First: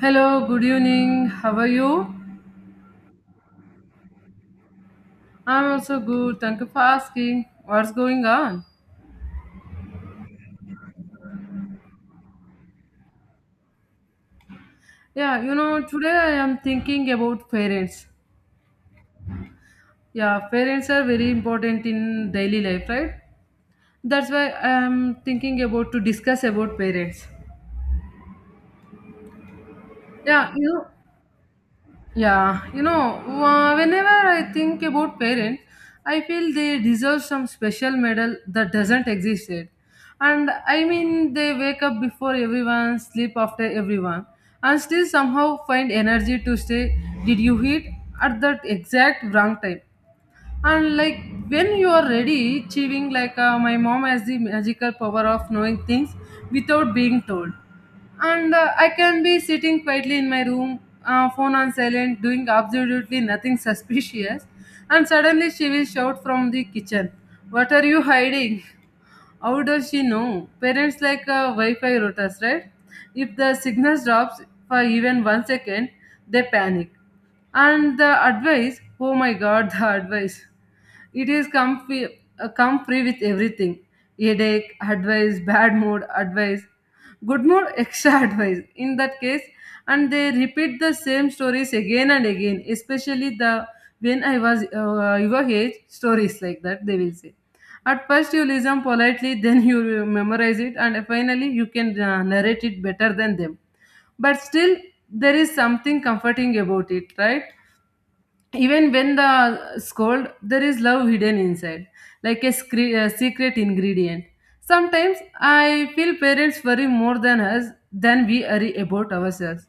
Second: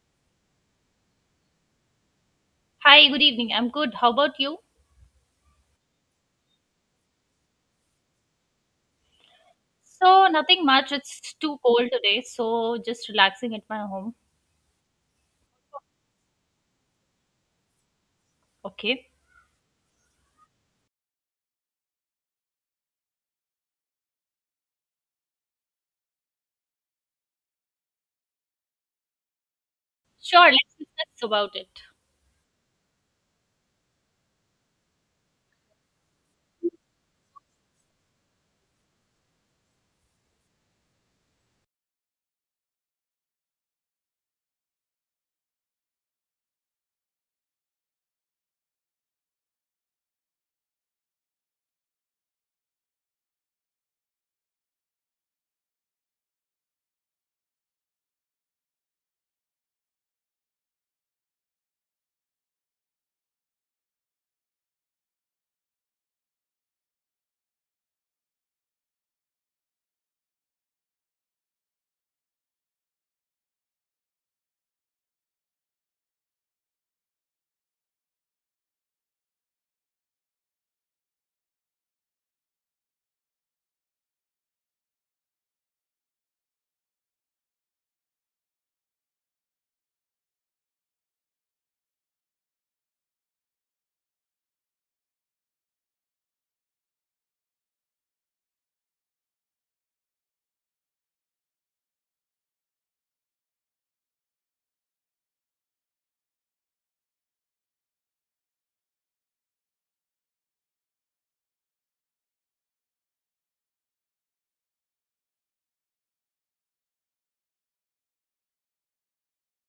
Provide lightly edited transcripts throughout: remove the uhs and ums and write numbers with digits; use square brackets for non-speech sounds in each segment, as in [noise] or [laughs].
Hello, good evening. How are you? Hi, good evening. I'm good. How about you? I'm also good. Thank you for asking. What's going on? So, nothing much. It's too cold today, so just relaxing at my home. Today I am thinking about parents. Okay. Yeah, parents are very important in daily life, right? That's why I am thinking about to discuss about parents. Yeah, Sure, you let's know, discuss about it. Whenever I think about parents, I feel they deserve some special medal that doesn't exist yet. And I mean, they wake up before everyone, sleep after everyone, and still somehow find energy to say, did you eat? At that exact wrong time and like when you are ready chewing like my mom has the magical power of knowing things without being told. And I can be sitting quietly in my room, phone on silent, doing absolutely nothing [laughs] suspicious, and suddenly she will shout from the kitchen, what are you hiding? How does she know? Parents like wi-fi routers, right? If the signal drops for even one second, they panic. And the advice, oh my god, [laughs] the advice, it is come free with everything. Headache, advice, bad mood, advice, good mood, extra [laughs] advice. In that case, and they repeat the same stories again and again. Especially the when I was your age, stories like that they will say. At first you listen politely, [laughs] then you memorize it, and finally you can narrate it better than them. But still, there is something comforting about it, right? Even when the scold there is love hidden inside like a, a secret ingredient. Sometimes I feel parents worry more than us, than we worry about ourselves.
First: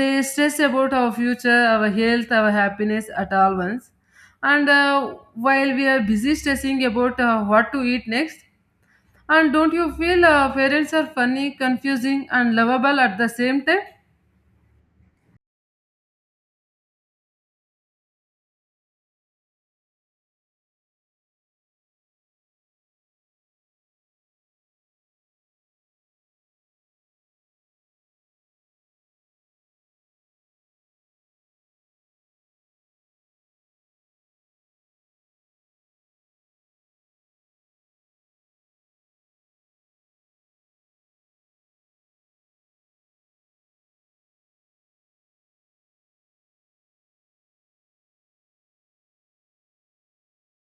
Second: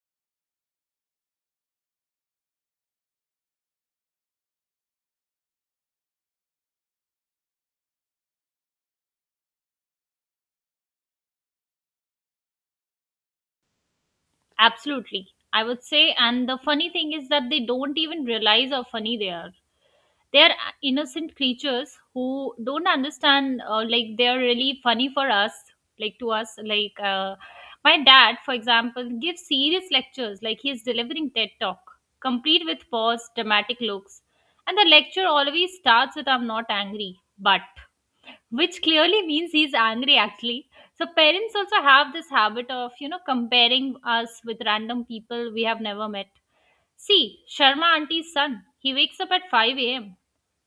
They stress about our future, our health, our happiness at all once. And while we are busy stressing about what to eat next, and don't you feel parents are funny, confusing, and lovable at the same time? Absolutely. I would say, and the funny thing is that they don't even realize how funny they are. They are innocent creatures who don't understand, like they are really funny for us, like to us, my dad for example gives serious lectures like he is delivering TED talk, complete with pause dramatic looks. And the lecture always starts with "I'm not angry, but," which clearly means he's angry actually. So parents also have this habit of, you know, comparing us with random people we have never met. See, Sharma auntie's son. He wakes up at 5 a.m.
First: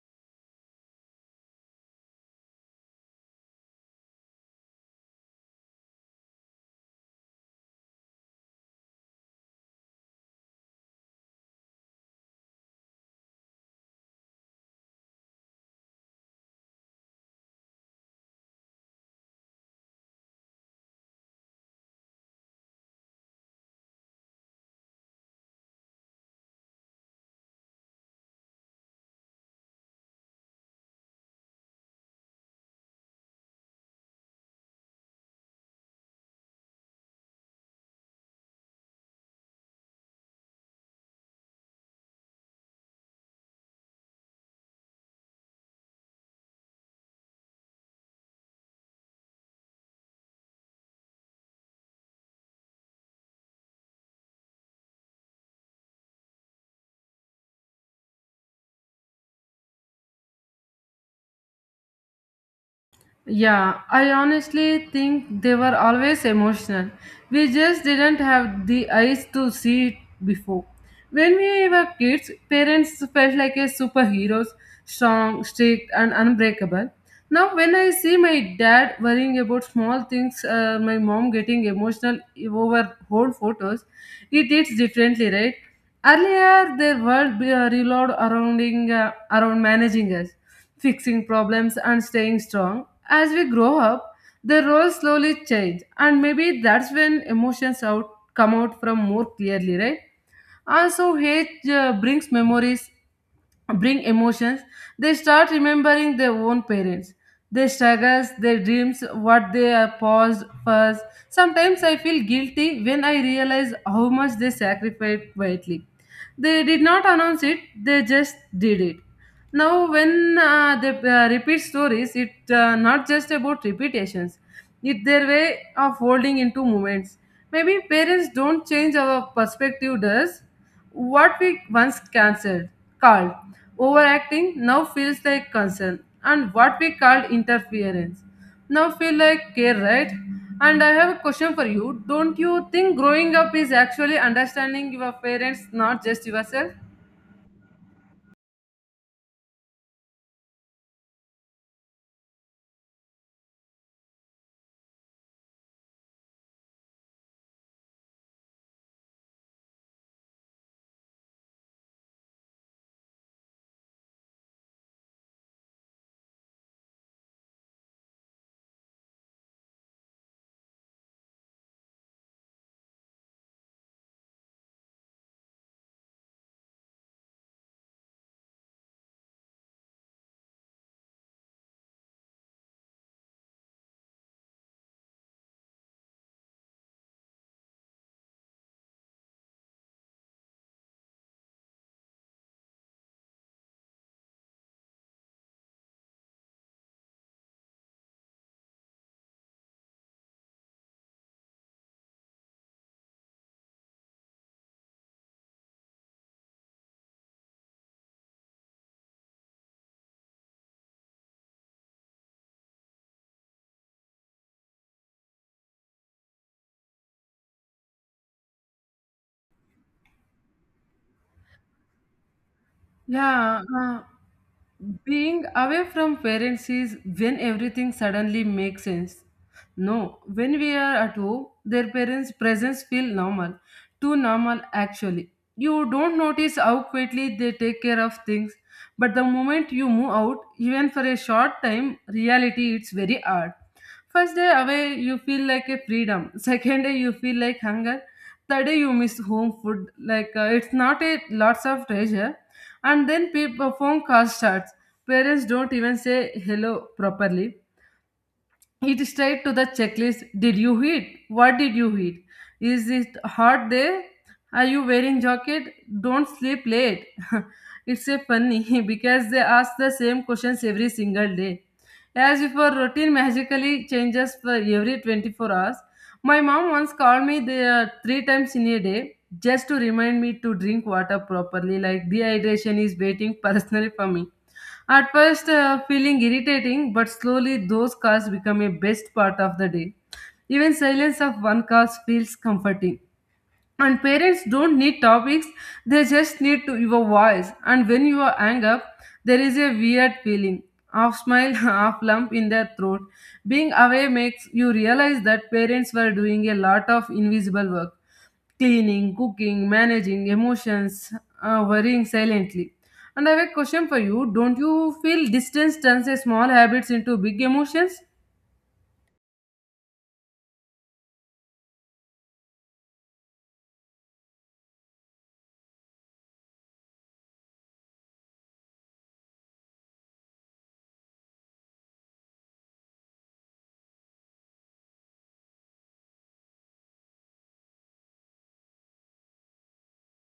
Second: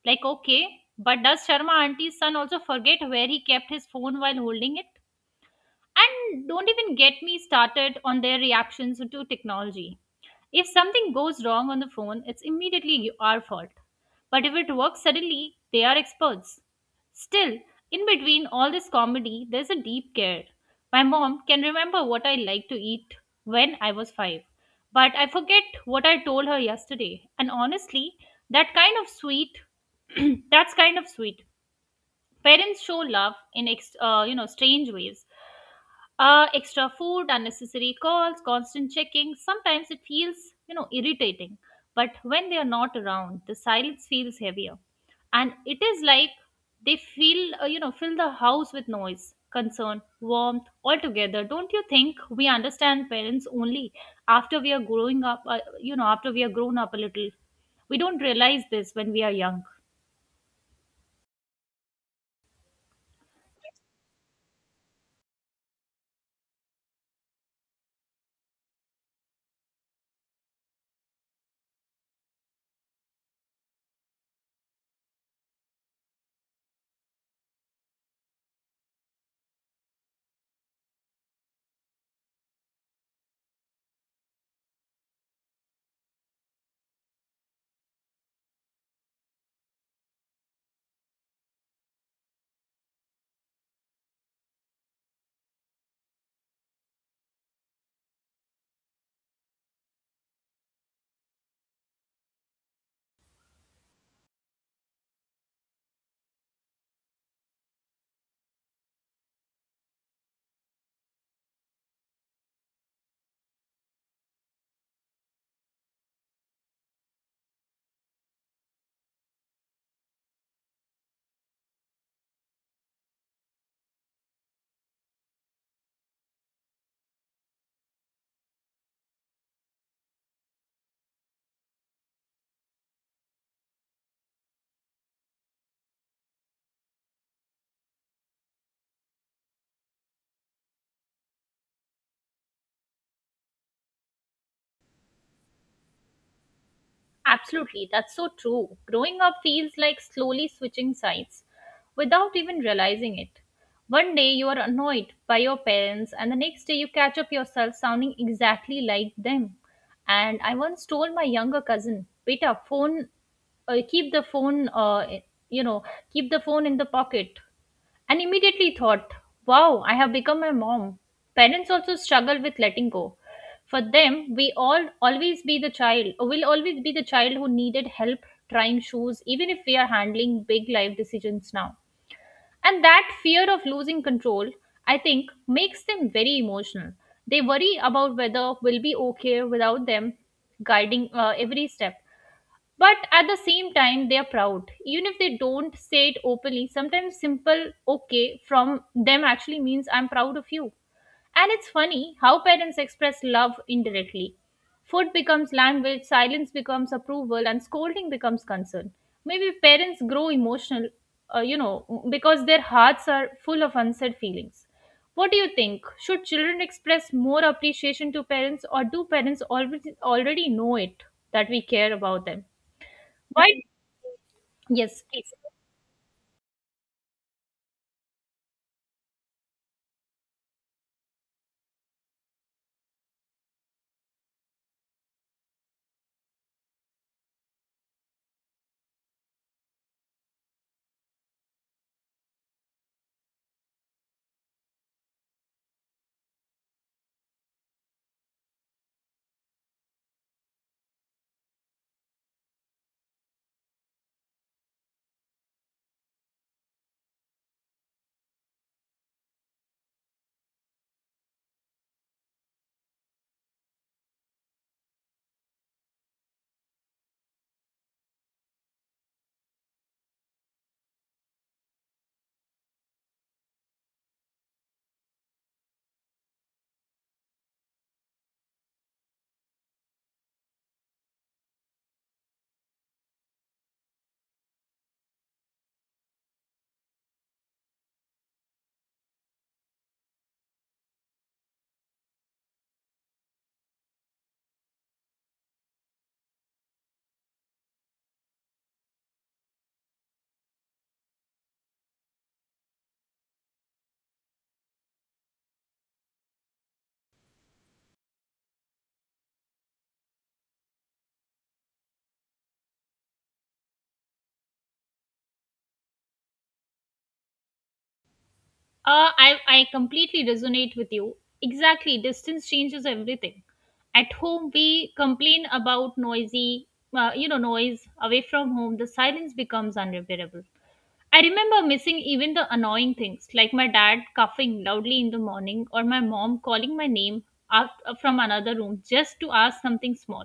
Like, okay, but does Sharma auntie's son also forget where he kept his phone while holding it? And don't even get me started on their reactions to technology. If something goes wrong on the phone, it's immediately our fault. But if it works suddenly, they are experts. Still, in between all this comedy, there's a deep care. My mom can remember what I liked to eat when I was five, but I forget what I told her yesterday. And honestly, that kind of sweet, [clears throat] that's kind of sweet. Parents show love in you know, strange ways: extra food, unnecessary calls, constant checking. Sometimes it feels, you know, irritating. But when they are not around, the silence feels heavier. And it is like they feel, you know, fill the house with noise, concern, warmth altogether. Don't you think we understand parents only after we are growing up, you know, after we are grown up a little? We don't realize this when we are young. Yeah, I honestly think they were always emotional. We just didn't have the eyes to see it before. When we were kids, parents felt like a superheroes, strong, strict, and unbreakable. Now, when I see my dad worrying about small things, my mom getting emotional over old photos, it hits differently, right? Earlier, their revolved around, around managing us, fixing problems, and staying strong. As we grow up, the roles slowly change, and maybe that's when emotions out come out from more clearly, right? Also, hate brings memories, bring emotions. They start remembering their own parents, their struggles, their dreams, what they are paused first. Sometimes I feel guilty when I realize how much they sacrificed quietly. They did not announce it, they just did it. Now, when they repeat stories, it's not just about repetitions, it's their way of folding into moments. Maybe parents don't change our perspective, does what we once cancelled, called overacting, now feels like concern, and what we called interference now feel like care, right? And I have a question for you. Don't you think growing up is actually understanding your parents, not just yourself? Absolutely, that's so true. Growing up feels like slowly switching sides without even realizing it. One day you are annoyed by your parents, and the next day you catch up yourself sounding exactly like them. And I once told my younger cousin, "Beta, phone, keep the phone, you know, keep the phone in the pocket," and immediately thought, wow, I have become a mom. Parents also struggle with letting go. For them, we all always be the child, or will always be the child who needed help trying shoes, even if we are handling big life decisions now. And that fear of losing control, I think, makes them very emotional. They worry about whether we'll be okay without them guiding every step, but at the same time they are proud even if they don't say it openly. Sometimes simple okay from them actually means "I'm proud of you." And it's funny how parents express love indirectly. Food becomes language, silence becomes approval, and scolding becomes concern. Maybe parents grow emotional, you know, because their hearts are full of unsaid feelings. What do you think, should children express more appreciation to parents, or do parents already know it that we care about them? Why? Yeah, uh, Yes, yes. Being away from parents is when everything suddenly makes sense. No, when we are at home, their parents' presence feel normal, too normal actually. You don't notice how quickly they take care of things, but the moment you move out, even for a short time, reality it's very hard. First day away, you feel like a freedom. [laughs] Second day, you feel like hunger. Third day, you miss home food. Like it's not a lots of treasure, and then people phone call starts. Parents don't even say hello properly. It straight to the checklist. Did you eat? What did you eat? Is it hot there? Are you wearing jacket? Don't sleep late. [laughs] It's a funny [laughs] because they ask the same questions every single day. As if our routine magically changes for every 24 hours. My mom once called me there three times in a day just to remind me to drink water properly, like dehydration is waiting personally for me. At first, feeling irritating, but slowly those cars become a best part of the day. Even silence of one car feels comforting. And parents don't need topics, they just need to your voice. And when you are angry, there is a weird feeling, half smile, [laughs] half lump in their throat. Being away makes you realize that parents were doing a lot of invisible work, cleaning, cooking, managing emotions, worrying silently. And I have a question for you. Don't you feel distance turns a small habits into big emotions? I completely resonate with you. Exactly. Distance changes everything. At home, we complain about you know, noise. Away from home, the silence becomes unbearable. I remember missing even the annoying things, like my dad coughing loudly in the morning or my mom calling my name out, from another room just to ask something small.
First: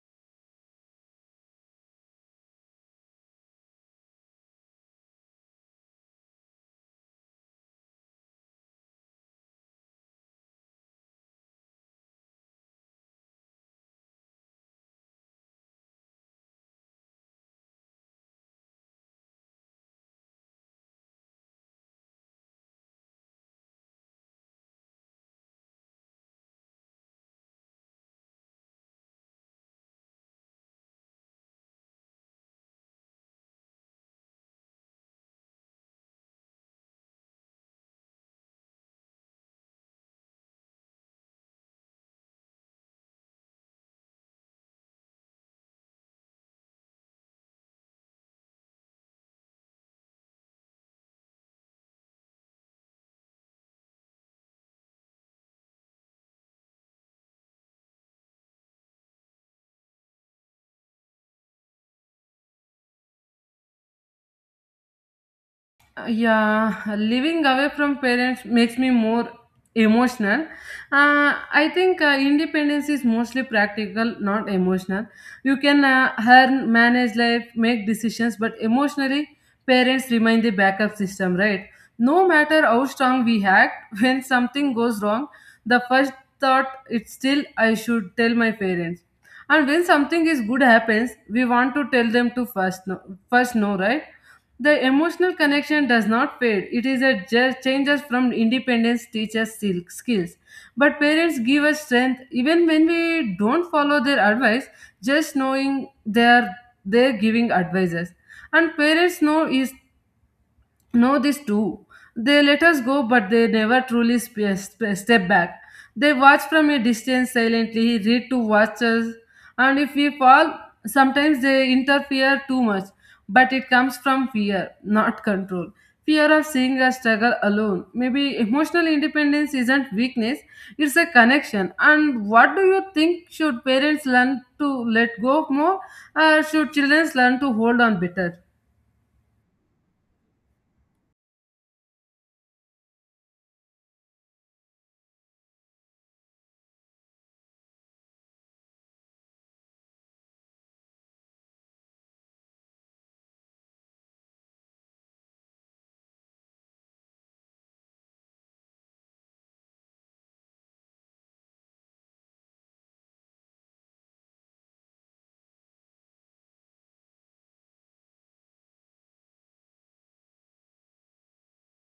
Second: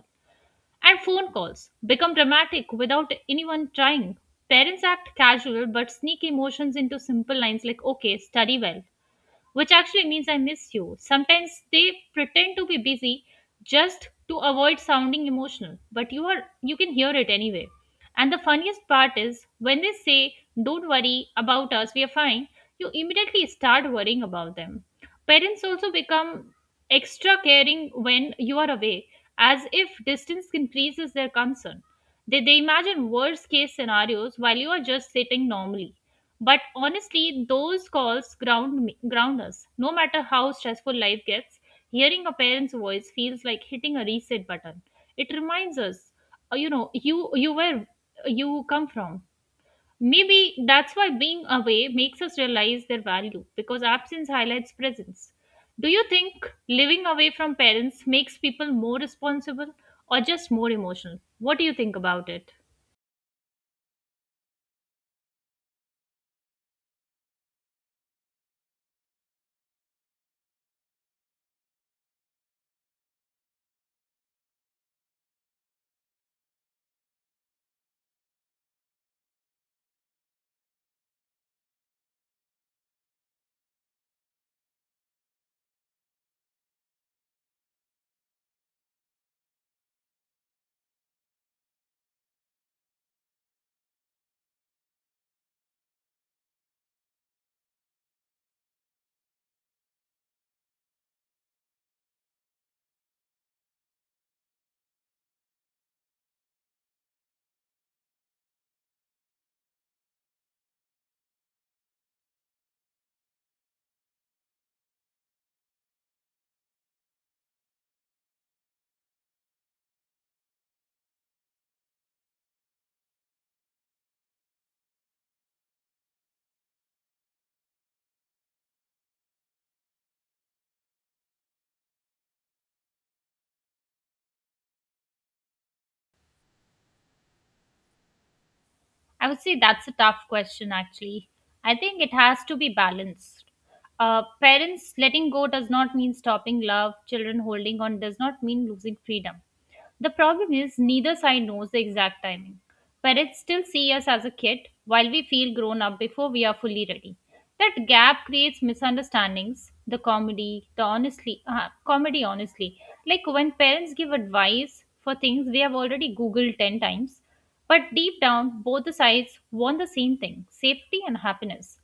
And phone calls become dramatic without anyone trying. Parents act casual but sneak emotions into simple lines like, "Okay, study well," which actually means "I miss you." Sometimes they pretend to be busy just to avoid sounding emotional, but you can hear it anyway. And the funniest part is when they say, "Don't worry about us, we are fine," you immediately start worrying about them. Parents also become extra caring when you are away, as if distance increases their concern. They imagine worst case scenarios while you are just sitting normally. But honestly, those calls ground me, ground us. No matter how stressful life gets, hearing a parent's voice feels like hitting a reset button. It reminds us, you know, you come from. Maybe that's why being away makes us realize their value, because absence highlights presence. Do you think living away from parents makes people more responsible or just more emotional? What do you think about it? Yeah living away from parents makes me more emotional. Uh, i think uh, independence is mostly practical, not emotional. You can earn, manage life, make decisions, but emotionally parents remain the backup system, right? No matter how strong we act, [laughs] when something goes wrong the first thought it's still I should tell my parents. And when something is good happens we want to tell them to first no, first no, right? The emotional connection does not fade. It is a just changes from independence teaches skills. But parents give us strength even when we don't follow their advice, just knowing they're giving advices. And parents know this too. They let us go, but they never truly step back. They watch from a distance silently, read to watch us, and if we fall, sometimes they interfere too much. But it comes from fear, not control. Fear of seeing us struggle alone. Maybe emotional independence isn't weakness, it's a connection. And what do you think? Should parents learn to let go more, or should children learn to hold on better? I would say that's a tough question, actually. I think it has to be balanced. Parents letting go does not mean stopping love. Children holding on does not mean losing freedom. The problem is neither side knows the exact timing. Parents still see us as a kid while we feel grown up before we are fully ready. That gap creates misunderstandings. The comedy honestly, like when parents give advice for things they have already googled 10 times, but deep down both the sides want the same thing, safety and happiness.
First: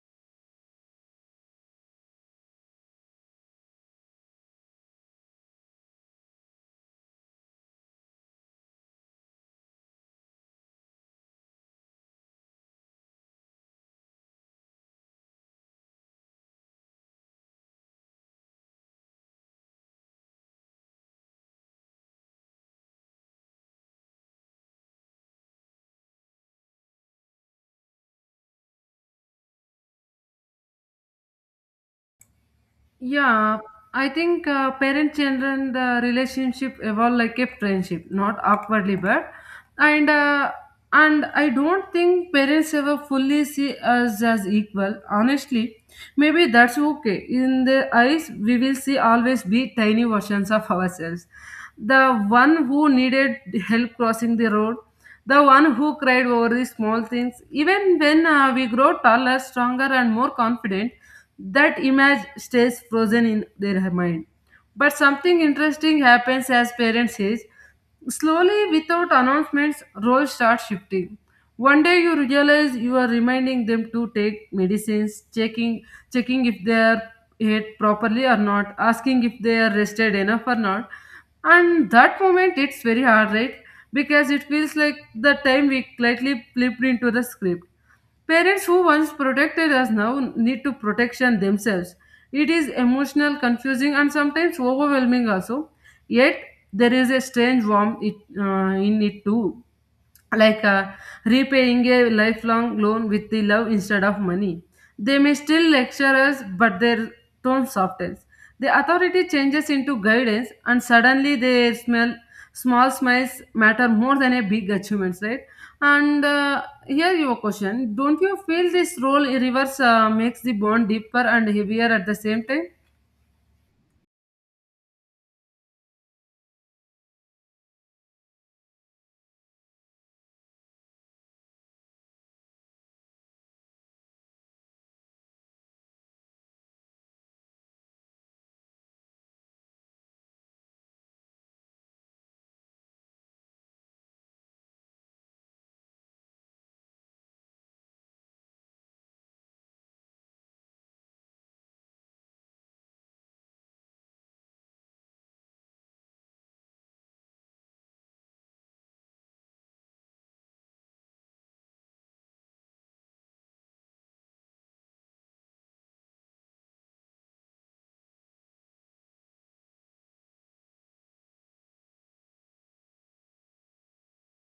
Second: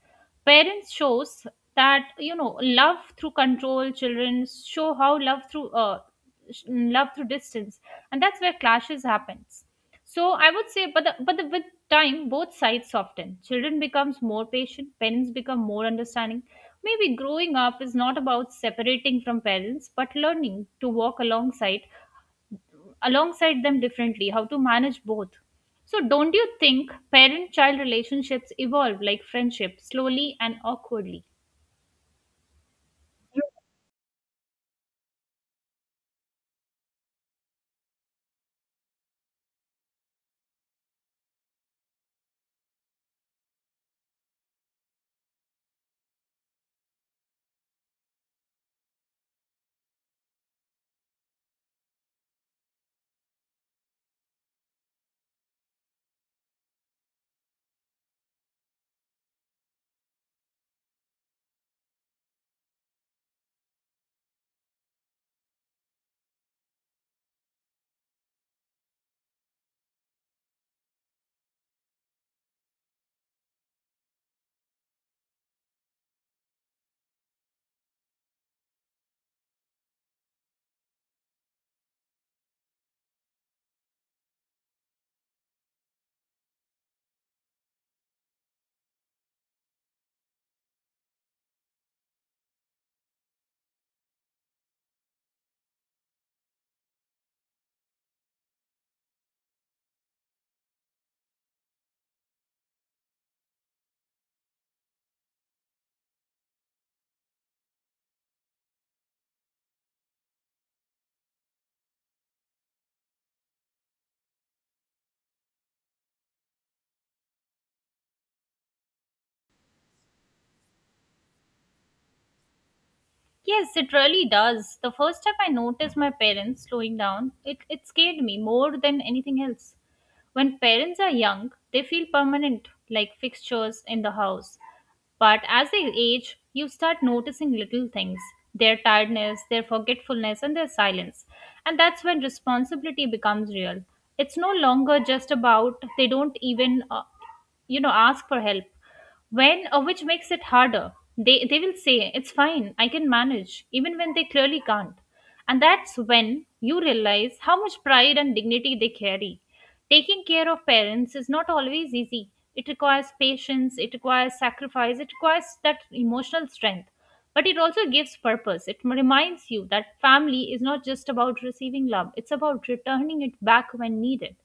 Parents shows that, you know, love through control, children show how love through love through distance, and that's where clashes happens. So I would say, with time both sides soften, children becomes more patient, parents become more understanding. Maybe growing up is not about separating from parents, but learning to walk alongside them differently, how to manage both. So don't you think parent child relationships evolve like friendship, slowly and awkwardly? Yeah, I think parent children the relationship evolve like a friendship, not awkwardly, but and uh, and I don't think parents ever fully see us as equal. Honestly, maybe that's okay. In their eyes, we will see always be tiny versions of ourselves. The one who needed help crossing the road, the one who cried over the small things. Even when we grow taller, stronger, and more confident, that image stays frozen in their mind. But something interesting happens as parents age. Slowly, without announcements, roles start shifting. One day you realize you are reminding them to take medicines, checking if they are ate properly or not, asking if they are rested enough or not. And that moment it's very hard, right? Because it feels like the time we lightly flipped into the script. Parents who once protected us now need to protection themselves. It is emotional, confusing, and sometimes overwhelming also. Yet there is a strange warmth in it too, like repaying a lifelong loan with the love instead of money. They may still lecture us, but their tone softens. The authority changes into guidance, and suddenly they smell small smiles matter more than a big achievements, right? And here your question: don't you feel this role reverse makes the bond deeper and heavier at the same time? Yes, it really does. The first time I noticed my parents slowing down, it scared me more than anything else. When parents are young, they feel permanent, like fixtures in the house. But as they age, you start noticing little things: their tiredness, their forgetfulness, and their silence. And that's when responsibility becomes real. It's no longer just about they don't even, you know, ask for help when, which makes it harder. They will say "it's fine, I can manage" even when they clearly can't. And that's when you realize how much pride and dignity they carry. Taking care of parents is not always easy. It requires patience, it requires sacrifice, it requires that emotional strength. But it also gives purpose. It reminds you that family is not just about receiving love, it's about returning it back when needed.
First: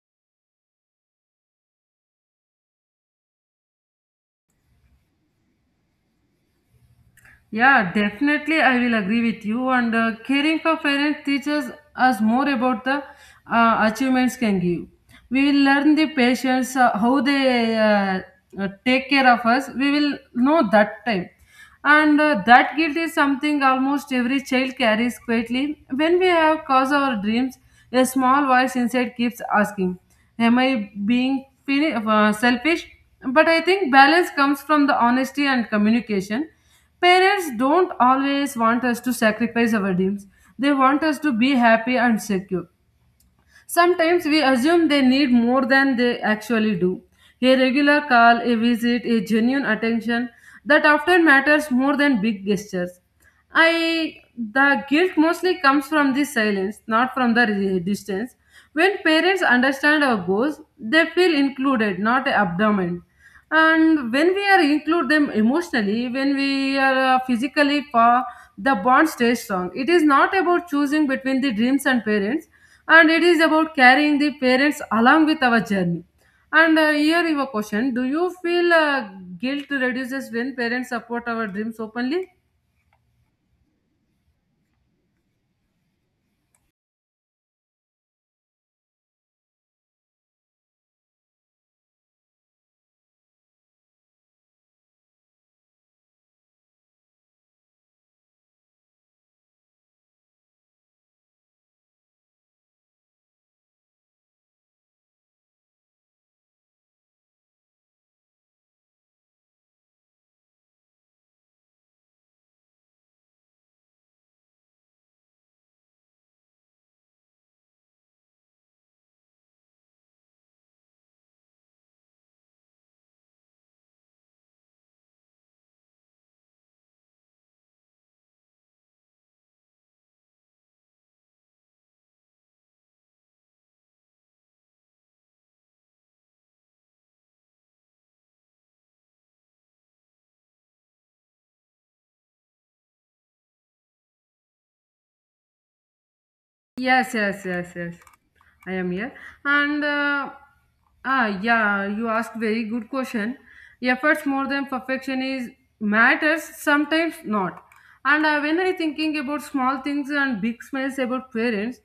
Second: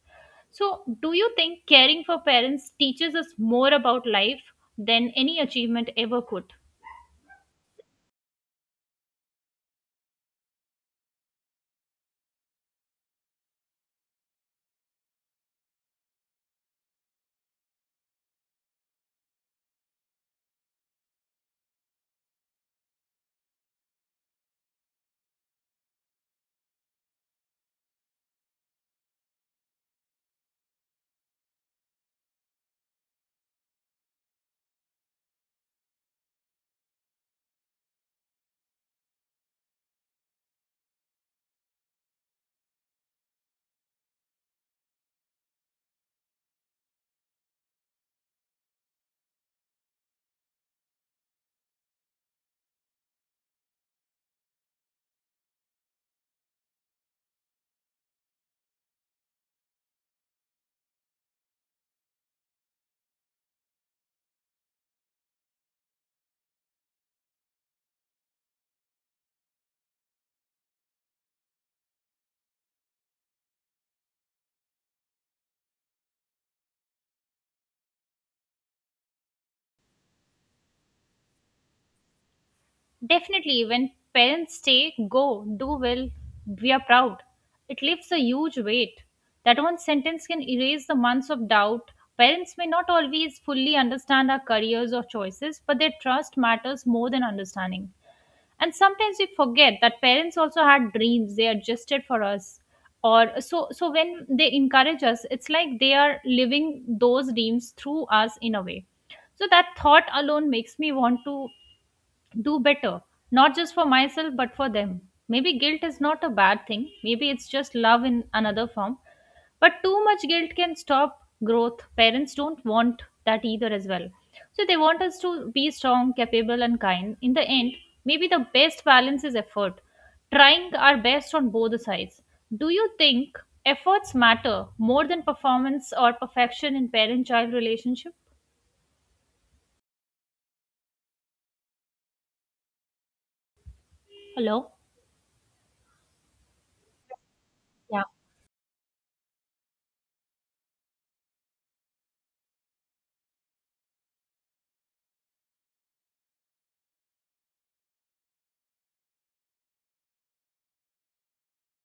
So, do you think caring for parents teaches us more about life than any achievement ever could? Yeah, definitely, I will agree with you. And caring for parents teaches us more about the achievements can give. We will learn the patients how they take care of us. We will know that time, and that guilt is something almost every child carries quietly. When we have caused our dreams, a small voice inside keeps asking, "Am I being selfish?" But I think balance comes from the honesty and communication. Parents don't always want us to sacrifice our dreams. They want us to be happy and secure. Sometimes we assume they need more than they actually do. A regular call, a visit, a genuine attention that often matters more than big gestures. I the guilt mostly comes from the silence, not from the distance. When parents understand our goals, they feel included, not abandoned. And when we are include them emotionally when we are physically far, the bond stays strong. It is not about choosing between the dreams and parents, and it is about carrying the parents along with our journey. And here is a question: do you feel guilt reduces when parents support our dreams openly? Definitely, when parents say, "Go, do well, we are proud," it lifts a huge weight. That one sentence can erase the months of doubt. Parents may not always fully understand our careers or choices, but their trust matters more than understanding. And sometimes we forget that parents also had dreams they adjusted for us. Or so so when they encourage us, it's like they are living those dreams through us in a way. So that thought alone makes me want to do better, not just for myself, but for them. Maybe guilt is not a bad thing. Maybe it's just love in another form. But too much guilt can stop growth. Parents don't want that either, as well. So they want us to be strong, capable, and kind. In the end, maybe the best balance is effort, trying our best on both the sides. Do you think efforts matter more than performance or perfection in parent child relationship? Hello? Yes, yes, yes, yes. Yeah. I am here. And uh, yeah, you asked very good question. Efforts more than perfection is matters sometimes not. And when I thinking about small things and big smiles about parents,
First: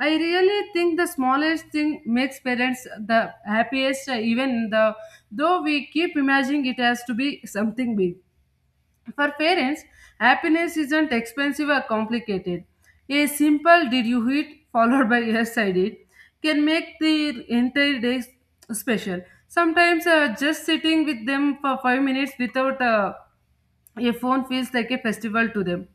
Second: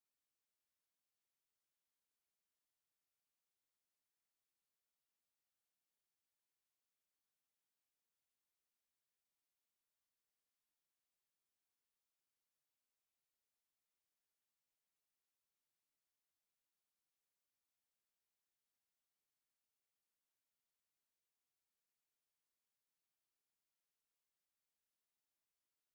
I really think the smallest thing makes parents the happiest. Even the though we keep imagining it has to be something big. For parents, happiness isn't expensive or complicated. A simple did you eat [laughs] followed by yes I did can make the entire day special. Sometimes just sitting with them for 5 minutes without a phone feels like a festival to them.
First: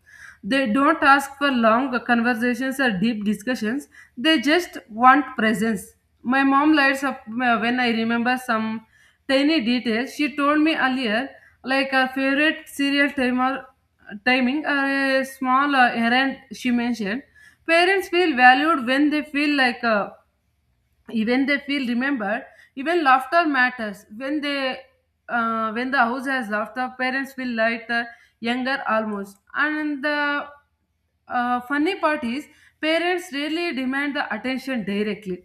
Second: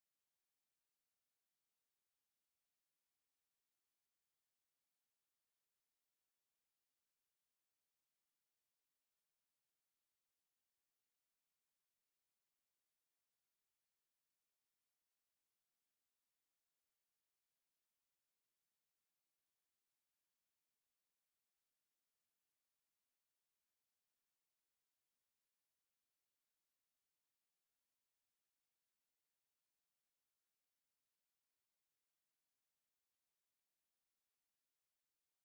They don't ask for long conversations or deep discussions, they just want presence. My mom lights up when I remember some tiny details. She told me earlier, like her favorite serial timer timing or a small errand she mentioned. Parents feel valued when they feel like even they feel remembered, even laughter matters when they when the house has laughter, parents feel lighter, younger almost. And the funny part is, parents rarely demand the attention directly.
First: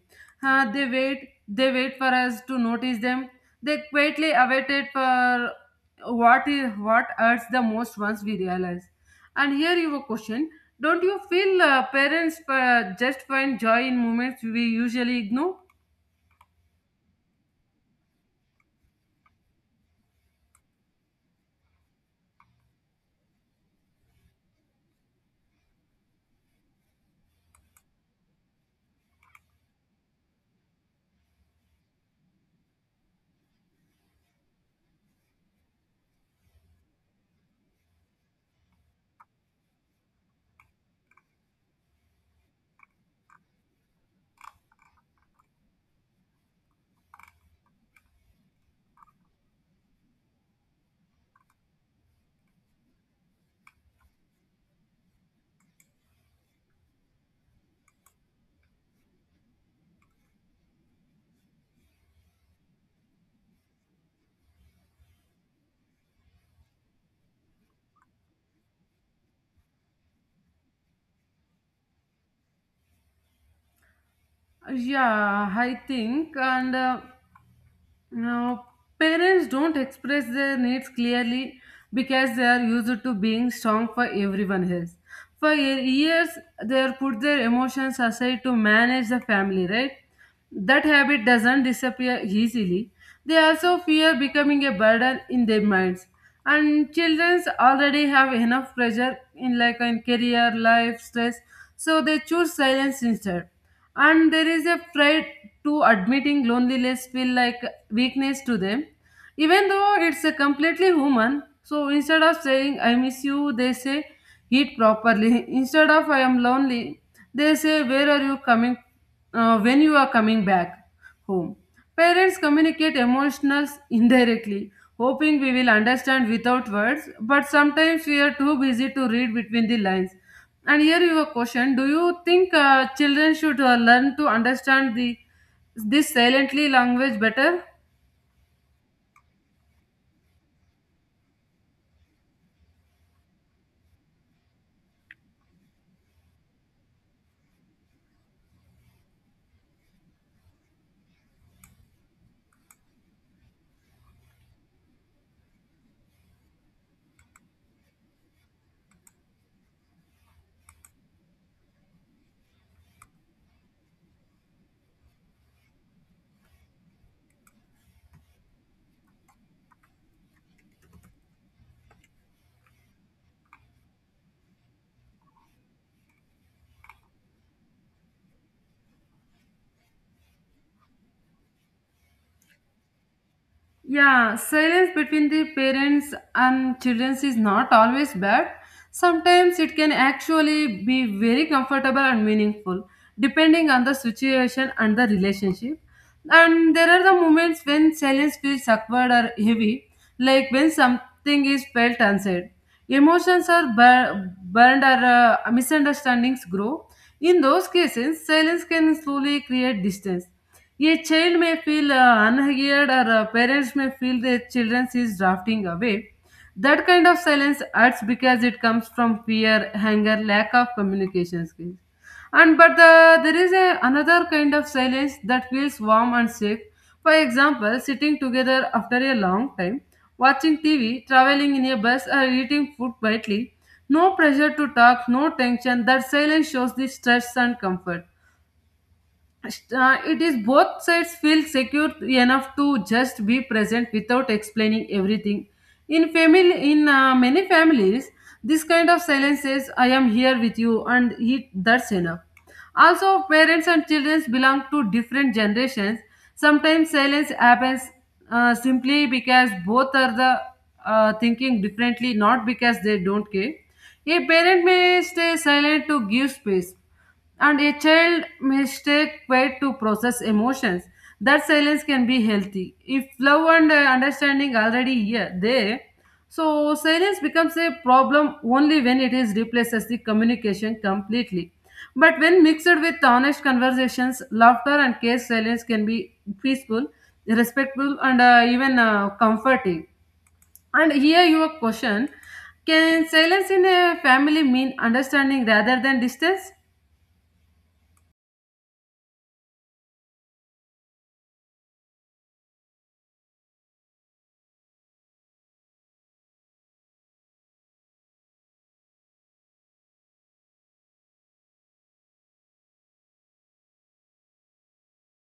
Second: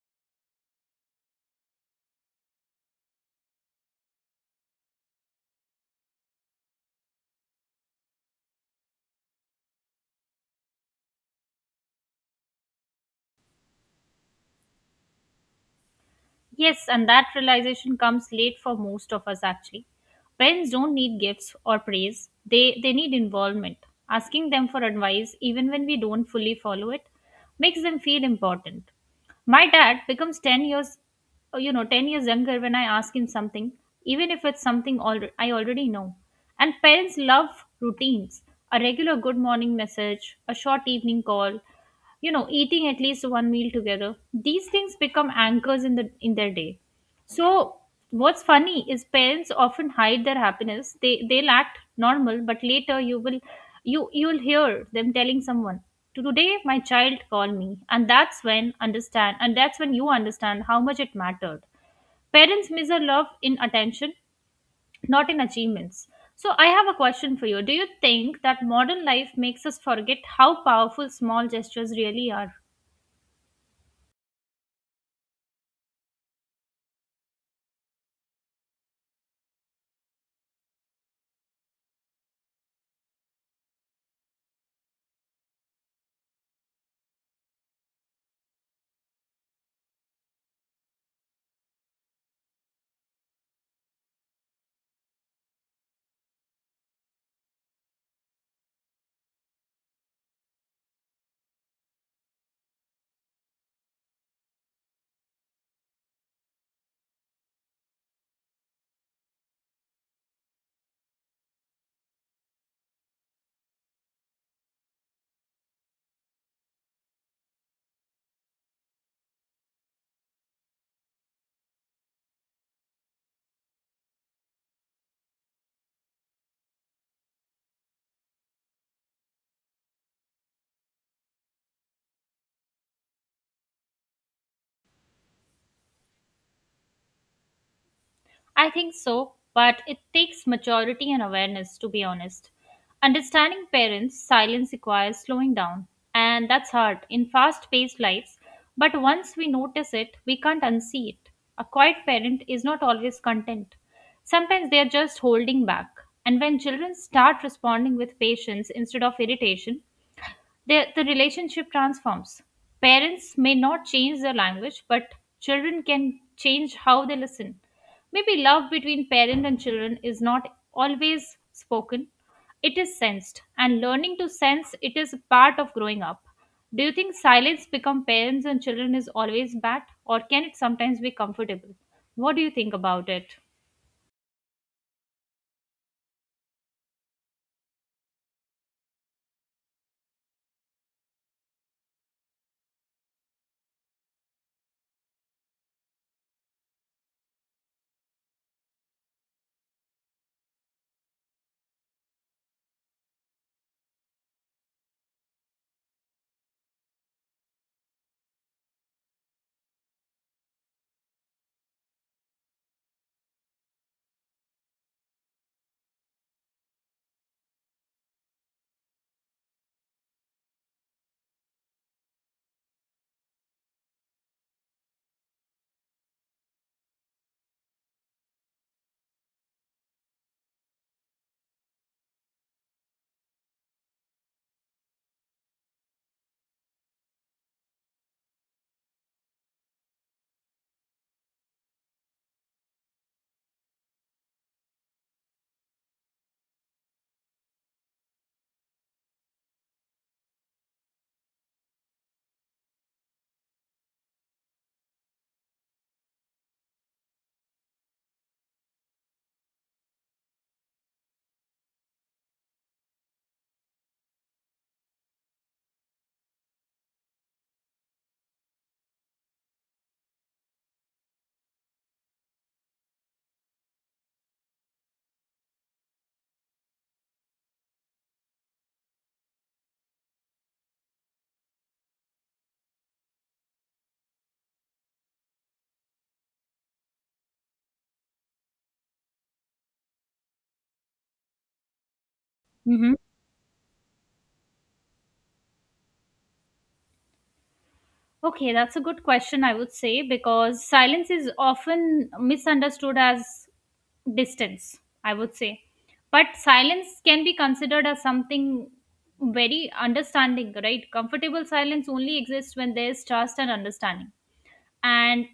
They wait, they wait for us to notice them, they quietly awaited for what is, what hurts the most once we realize. And here you have a question, don't you feel parents just find joy in moments we usually ignore? Yes, and that realization comes late for most of us actually. Parents don't need gifts or praise, they need involvement. Asking them for advice, even when we don't fully follow it, makes them feel important. My dad becomes you know, 10 years younger when I ask him something, even if it's something I already know. And parents love routines: a regular good morning message, a short evening call, you know, eating at least one meal together. These things become anchors in their day. So what's funny is parents often hide their happiness. They'll act normal, but later you will you you'll hear them telling someone, "Today my child called me," and that's when you understand how much it mattered. Parents measure love in attention, not in achievements. So I have a question for you: do you think that modern life makes us forget how powerful small gestures really are? Yeah, I think. And now, parents don't express their needs clearly because they are used to being strong for everyone else. For years, they are put their emotions aside to manage the family, right? That habit doesn't disappear easily. They also fear becoming a burden in their minds. And children already have enough pressure in, like, in career, life, stress, so they choose silence instead. And there is a pride to admitting loneliness, feel like weakness to them, even though it's a completely human. So instead of saying I miss you, they say eat properly [laughs] instead of I am lonely, they say where are you coming, when you are coming back home. Parents communicate emotions indirectly, hoping we will understand without words, but sometimes we are too busy to read between the lines. And here you have a question, do you think children should learn to understand the this silently language better? I think so, but it takes maturity and awareness, to be honest. Understanding parents' silence requires slowing down, and that's hard in fast paced lives. But once we notice it, we can't unsee it. A quiet parent is not always content. Sometimes they are just holding back. And when children start responding with patience instead of irritation, the relationship transforms. Parents may not change their language, but children can change how they listen. Maybe love between parent and children is not always spoken, it is sensed, and learning to sense it is a part of growing up. Do you think silence become parents and children is always bad, or can it sometimes be comfortable? What do you think about it? Yeah, silence between the parents and children is not always bad. Sometimes it can actually be very comfortable and meaningful, depending on the situation and the relationship. And there are the moments when silence feels awkward or heavy, like when something is felt unsaid. Emotions are burned or misunderstandings grow. In those cases, silence can slowly create distance. A child may feel unheard or parents may feel their children is drafting away. That kind of silence hurts because it comes from fear, anger, lack of communication skills. And but the, there is a, another kind of silence that feels warm and safe. For example, sitting together after a long time, watching tv, traveling in a bus, or eating food quietly, no pressure to talk, no tension. That silence shows the stress and comfort. It is both sides feel secure enough to just be present without explaining everything. In family, in many families, this kind of silence says I am here with you, and it, that's enough. Also, parents and children belong to different generations. Sometimes silence happens simply because both are the thinking differently, not because they don't care. A parent may stay silent to give space, and a child mistake way to process emotions. That silence can be healthy if love and understanding already here there. So silence becomes a problem only when it is replaces the communication completely. But when mixed with honest conversations, laughter, and care, silence can be peaceful, respectful, and even comforting. And here your question, Hmm. can silence in a family mean understanding rather than distance? Okay, that's a good question, I would say, because silence is often misunderstood as distance, I would say. But silence can be considered as something very understanding, right? Comfortable silence only exists when there is trust and understanding. And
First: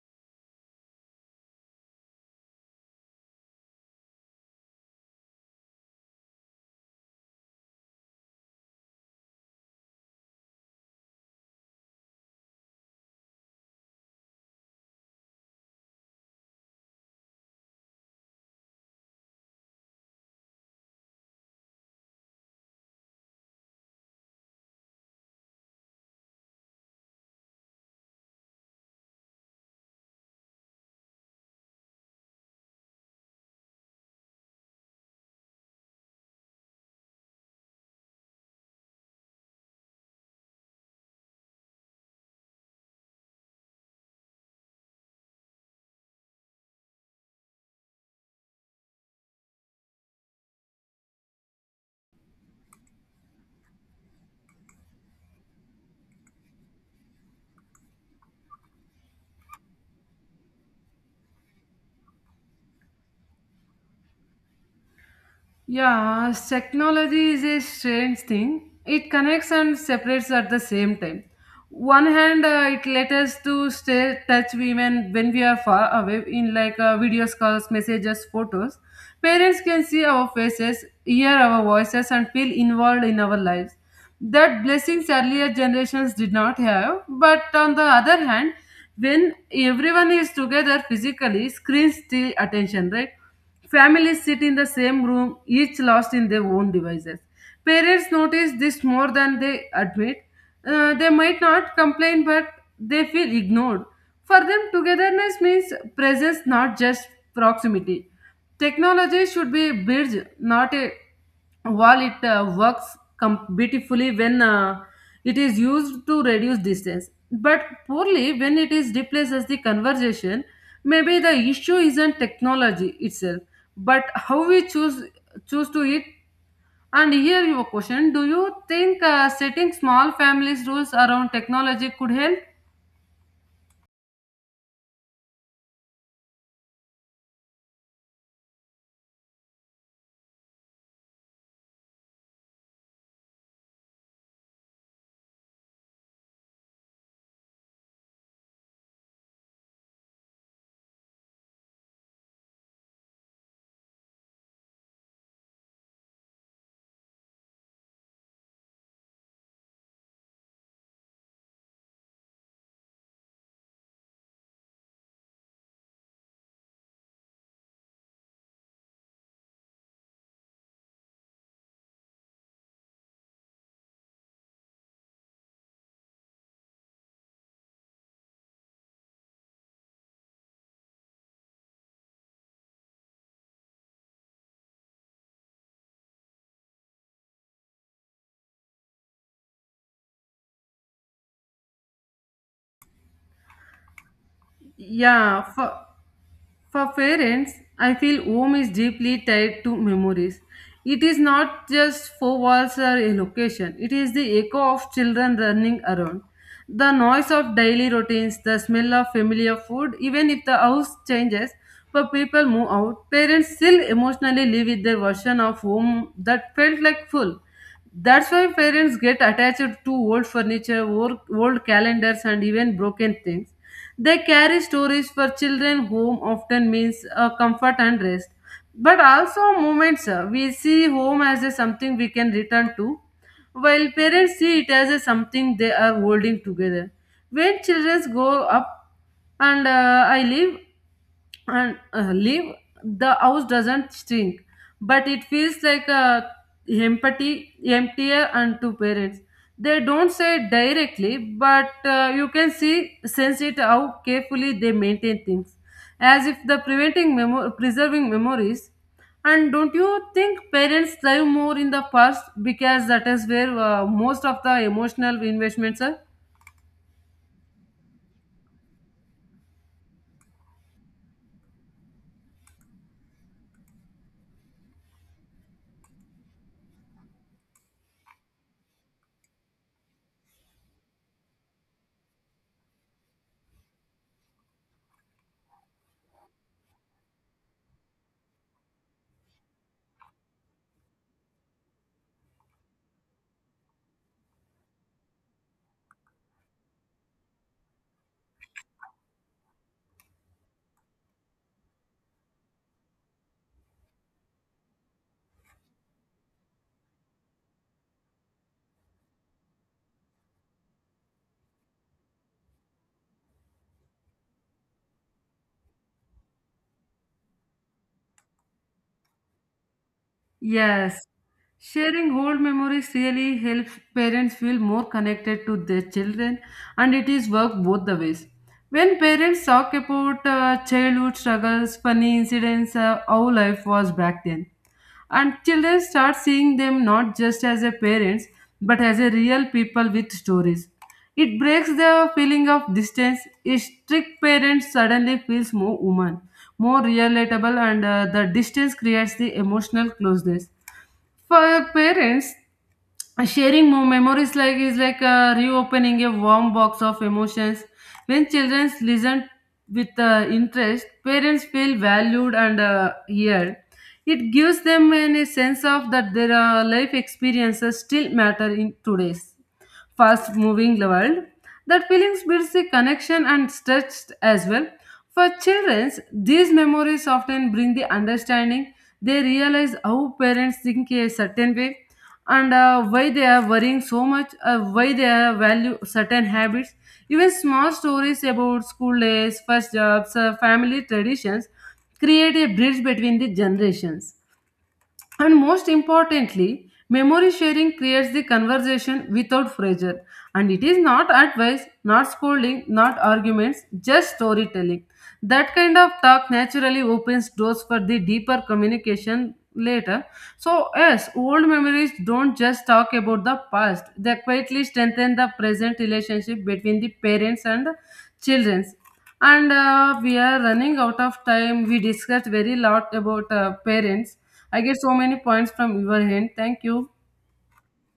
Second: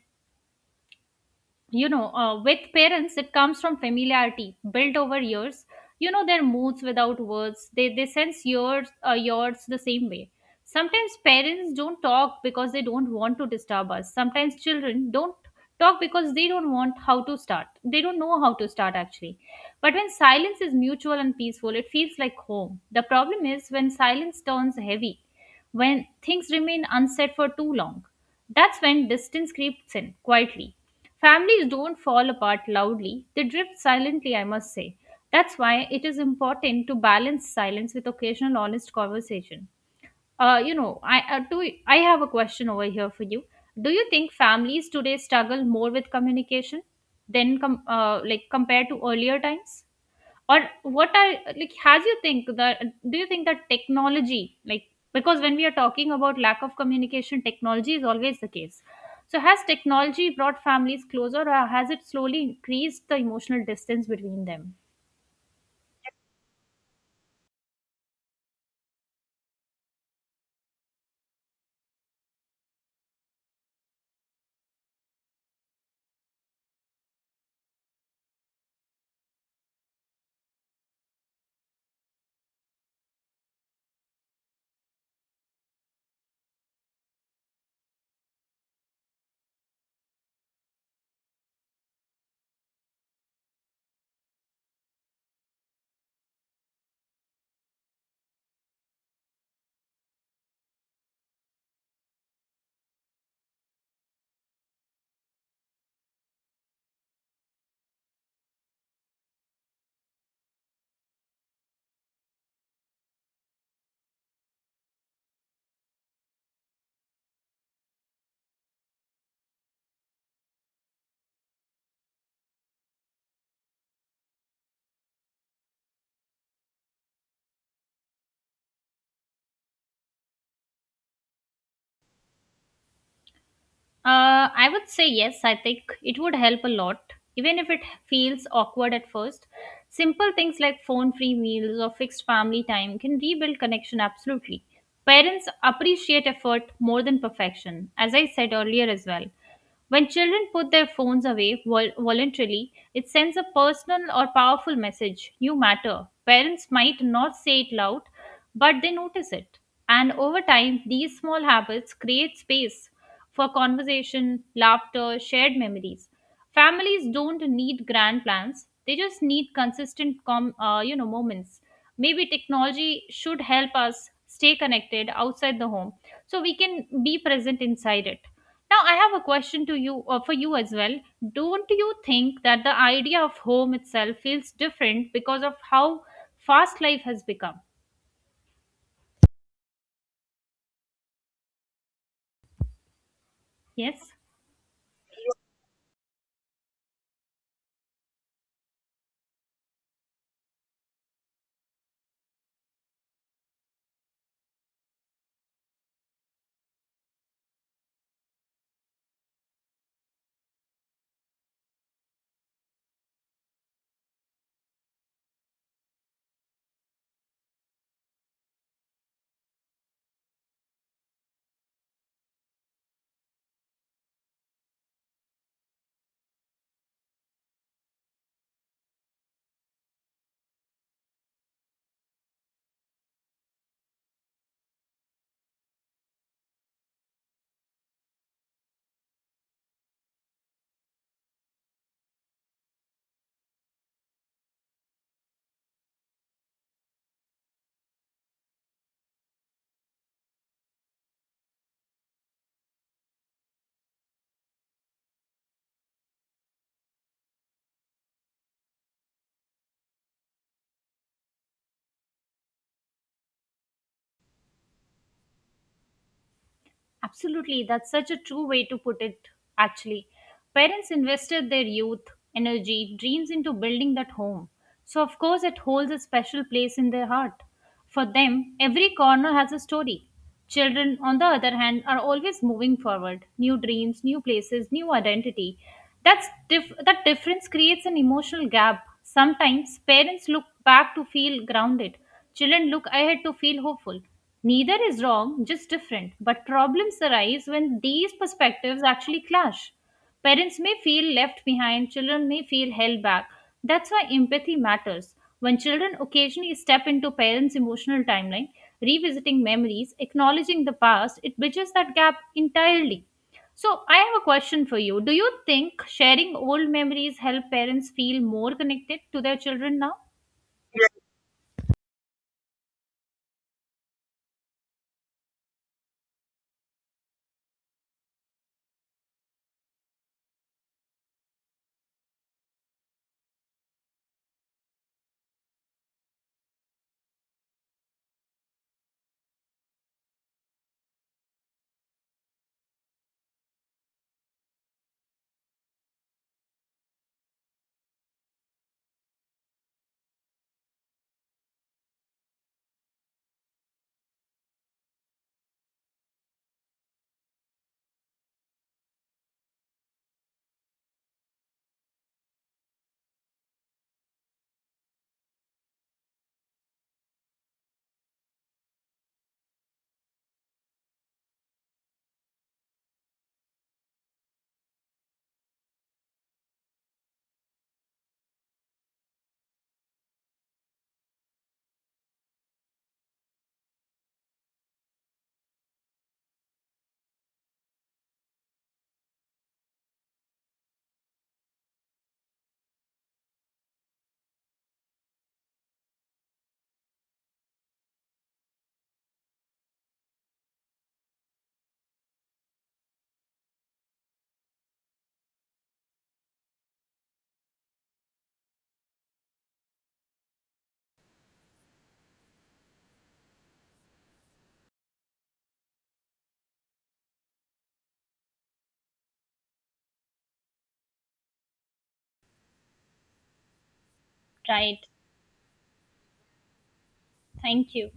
with parents it comes from familiarity built over years. You know their moods without words, they sense yours yours the same way. Sometimes parents don't talk because they don't want to disturb us. Sometimes children don't talk because they don't want how to start. They don't know how to start actually. But when silence is mutual and peaceful, it feels like home. The problem is when silence turns heavy, when things remain unsaid for too long. That's when distance creeps in quietly. Families don't fall apart loudly, they drift silently, I must say. That's why it is important to balance silence with occasional honest conversation. I do. I have a question over here for you. Do you think families today struggle more with communication than like compared to earlier times? Or what I like has you think that, do you think that technology, like, because when we are talking about lack of communication, technology is always the case. So has technology brought families closer, or has it slowly increased the emotional distance between them? Yeah, technology is a strange thing. It connects and separates at the same time. One hand, it let us to stay touch women when we are far away in, like, video calls, messages, photos. Parents can see our faces, hear our voices, and feel involved in our lives. That blessings earlier generations did not have. But on the other hand, when everyone is together physically, screens the attention, right? Families sit in the same room, each lost in their own devices. Parents notice this more than they admit. They might not complain, but they feel ignored. For them, togetherness means presence, not just proximity. Technology should be a bridge, not a wall. It works beautifully when it is used to reduce distance, but poorly when it is replaced as the conversation. Maybe the issue isn't technology itself, but how we choose to it. And here your question: do you think setting small families rules around technology could help? I would say yes. I think it would help a lot, even if it feels awkward at first. Simple things like phone free meals or fixed family time can rebuild connection absolutely. Parents appreciate effort more than perfection, as I said earlier as well. When children put their phones away voluntarily, it sends a personal or powerful message: you matter. Parents might not say it loud, but they notice it. And over time, these small habits create space for conversation, laughter, shared memories. Families don't need grand plans; they just need consistent, moments. Maybe technology should help us stay connected outside the home, so we can be present inside it. Now, I have a question to you, or for you as well. Don't you think that the idea of home itself feels different because of how fast life has become? Yes. Yeah, for parents, I feel home is deeply tied to memories. It is not just four walls or a location, it is the echo of children running around. The noise of daily routines, the smell of familiar food, even if the house changes, but people move out, parents still emotionally live with their version of home that felt like full. That's why parents get attached to old furniture, old calendars, and even broken things. They carry stories for children. Home often means comfort and rest, but also moments. We see home as a something we can return to, while parents see it as a something they are holding together. When children grow up and I live, and leave, the house doesn't shrink, but it feels like a empty emptier. And to parents, they don't say it directly, but you can see sense it how carefully they maintain things, as if the preserving memories. And don't you think parents thrive more in the past because that is where most of the emotional investments are? Absolutely, that's such a true way to put it, actually. Parents invested their youth, energy, dreams into building that home. So, of course, it holds a special place in their heart. For them, every corner has a story. Children, on the other hand, are always moving forward: new dreams, new places, new identity. That difference creates an emotional gap. Sometimes parents look back to feel grounded, children look ahead to feel hopeful. Neither is wrong, just different. But problems arise when these perspectives actually clash. Parents may feel left behind, children may feel held back. That's why empathy matters. When children occasionally step into parents' emotional timeline, revisiting memories, acknowledging the past, it bridges that gap entirely. So, I have a question for you. Do you think sharing old memories help parents feel more connected to their children now? Yes, sharing old memories really helps parents feel more connected to their children, and it is work both the ways. When parents talk about childhood struggles, funny incidents, how life was back then, and children start seeing them not just as a parents but as a real people with stories. It breaks the feeling of distance. A strict parent suddenly feels more human, more relatable, and the distance creates the emotional closeness. For parents, sharing more memories like is like reopening a warm box of emotions. When children listen with interest, parents feel valued and heard. It gives them a sense of that their life experiences still matter in today's fast-moving world. That feelings builds a connection and stretch as well. For children, these memories often bring the understanding. They realize how parents think a certain way and why they are worrying so much, why they are value certain habits. Even small stories about school days, first jobs, family traditions create a bridge between the generations. And most importantly, memory sharing creates the conversation without pressure. And it is not advice, not scolding, not arguments, just storytelling. That kind of talk naturally opens doors for the deeper communication later. So, yes, old memories don't just talk about the past, they quietly strengthen the present relationship between the parents and children. And we are running out of time, we discussed very lot about parents. I Right. get so many points from your hand, thank you. Thank you.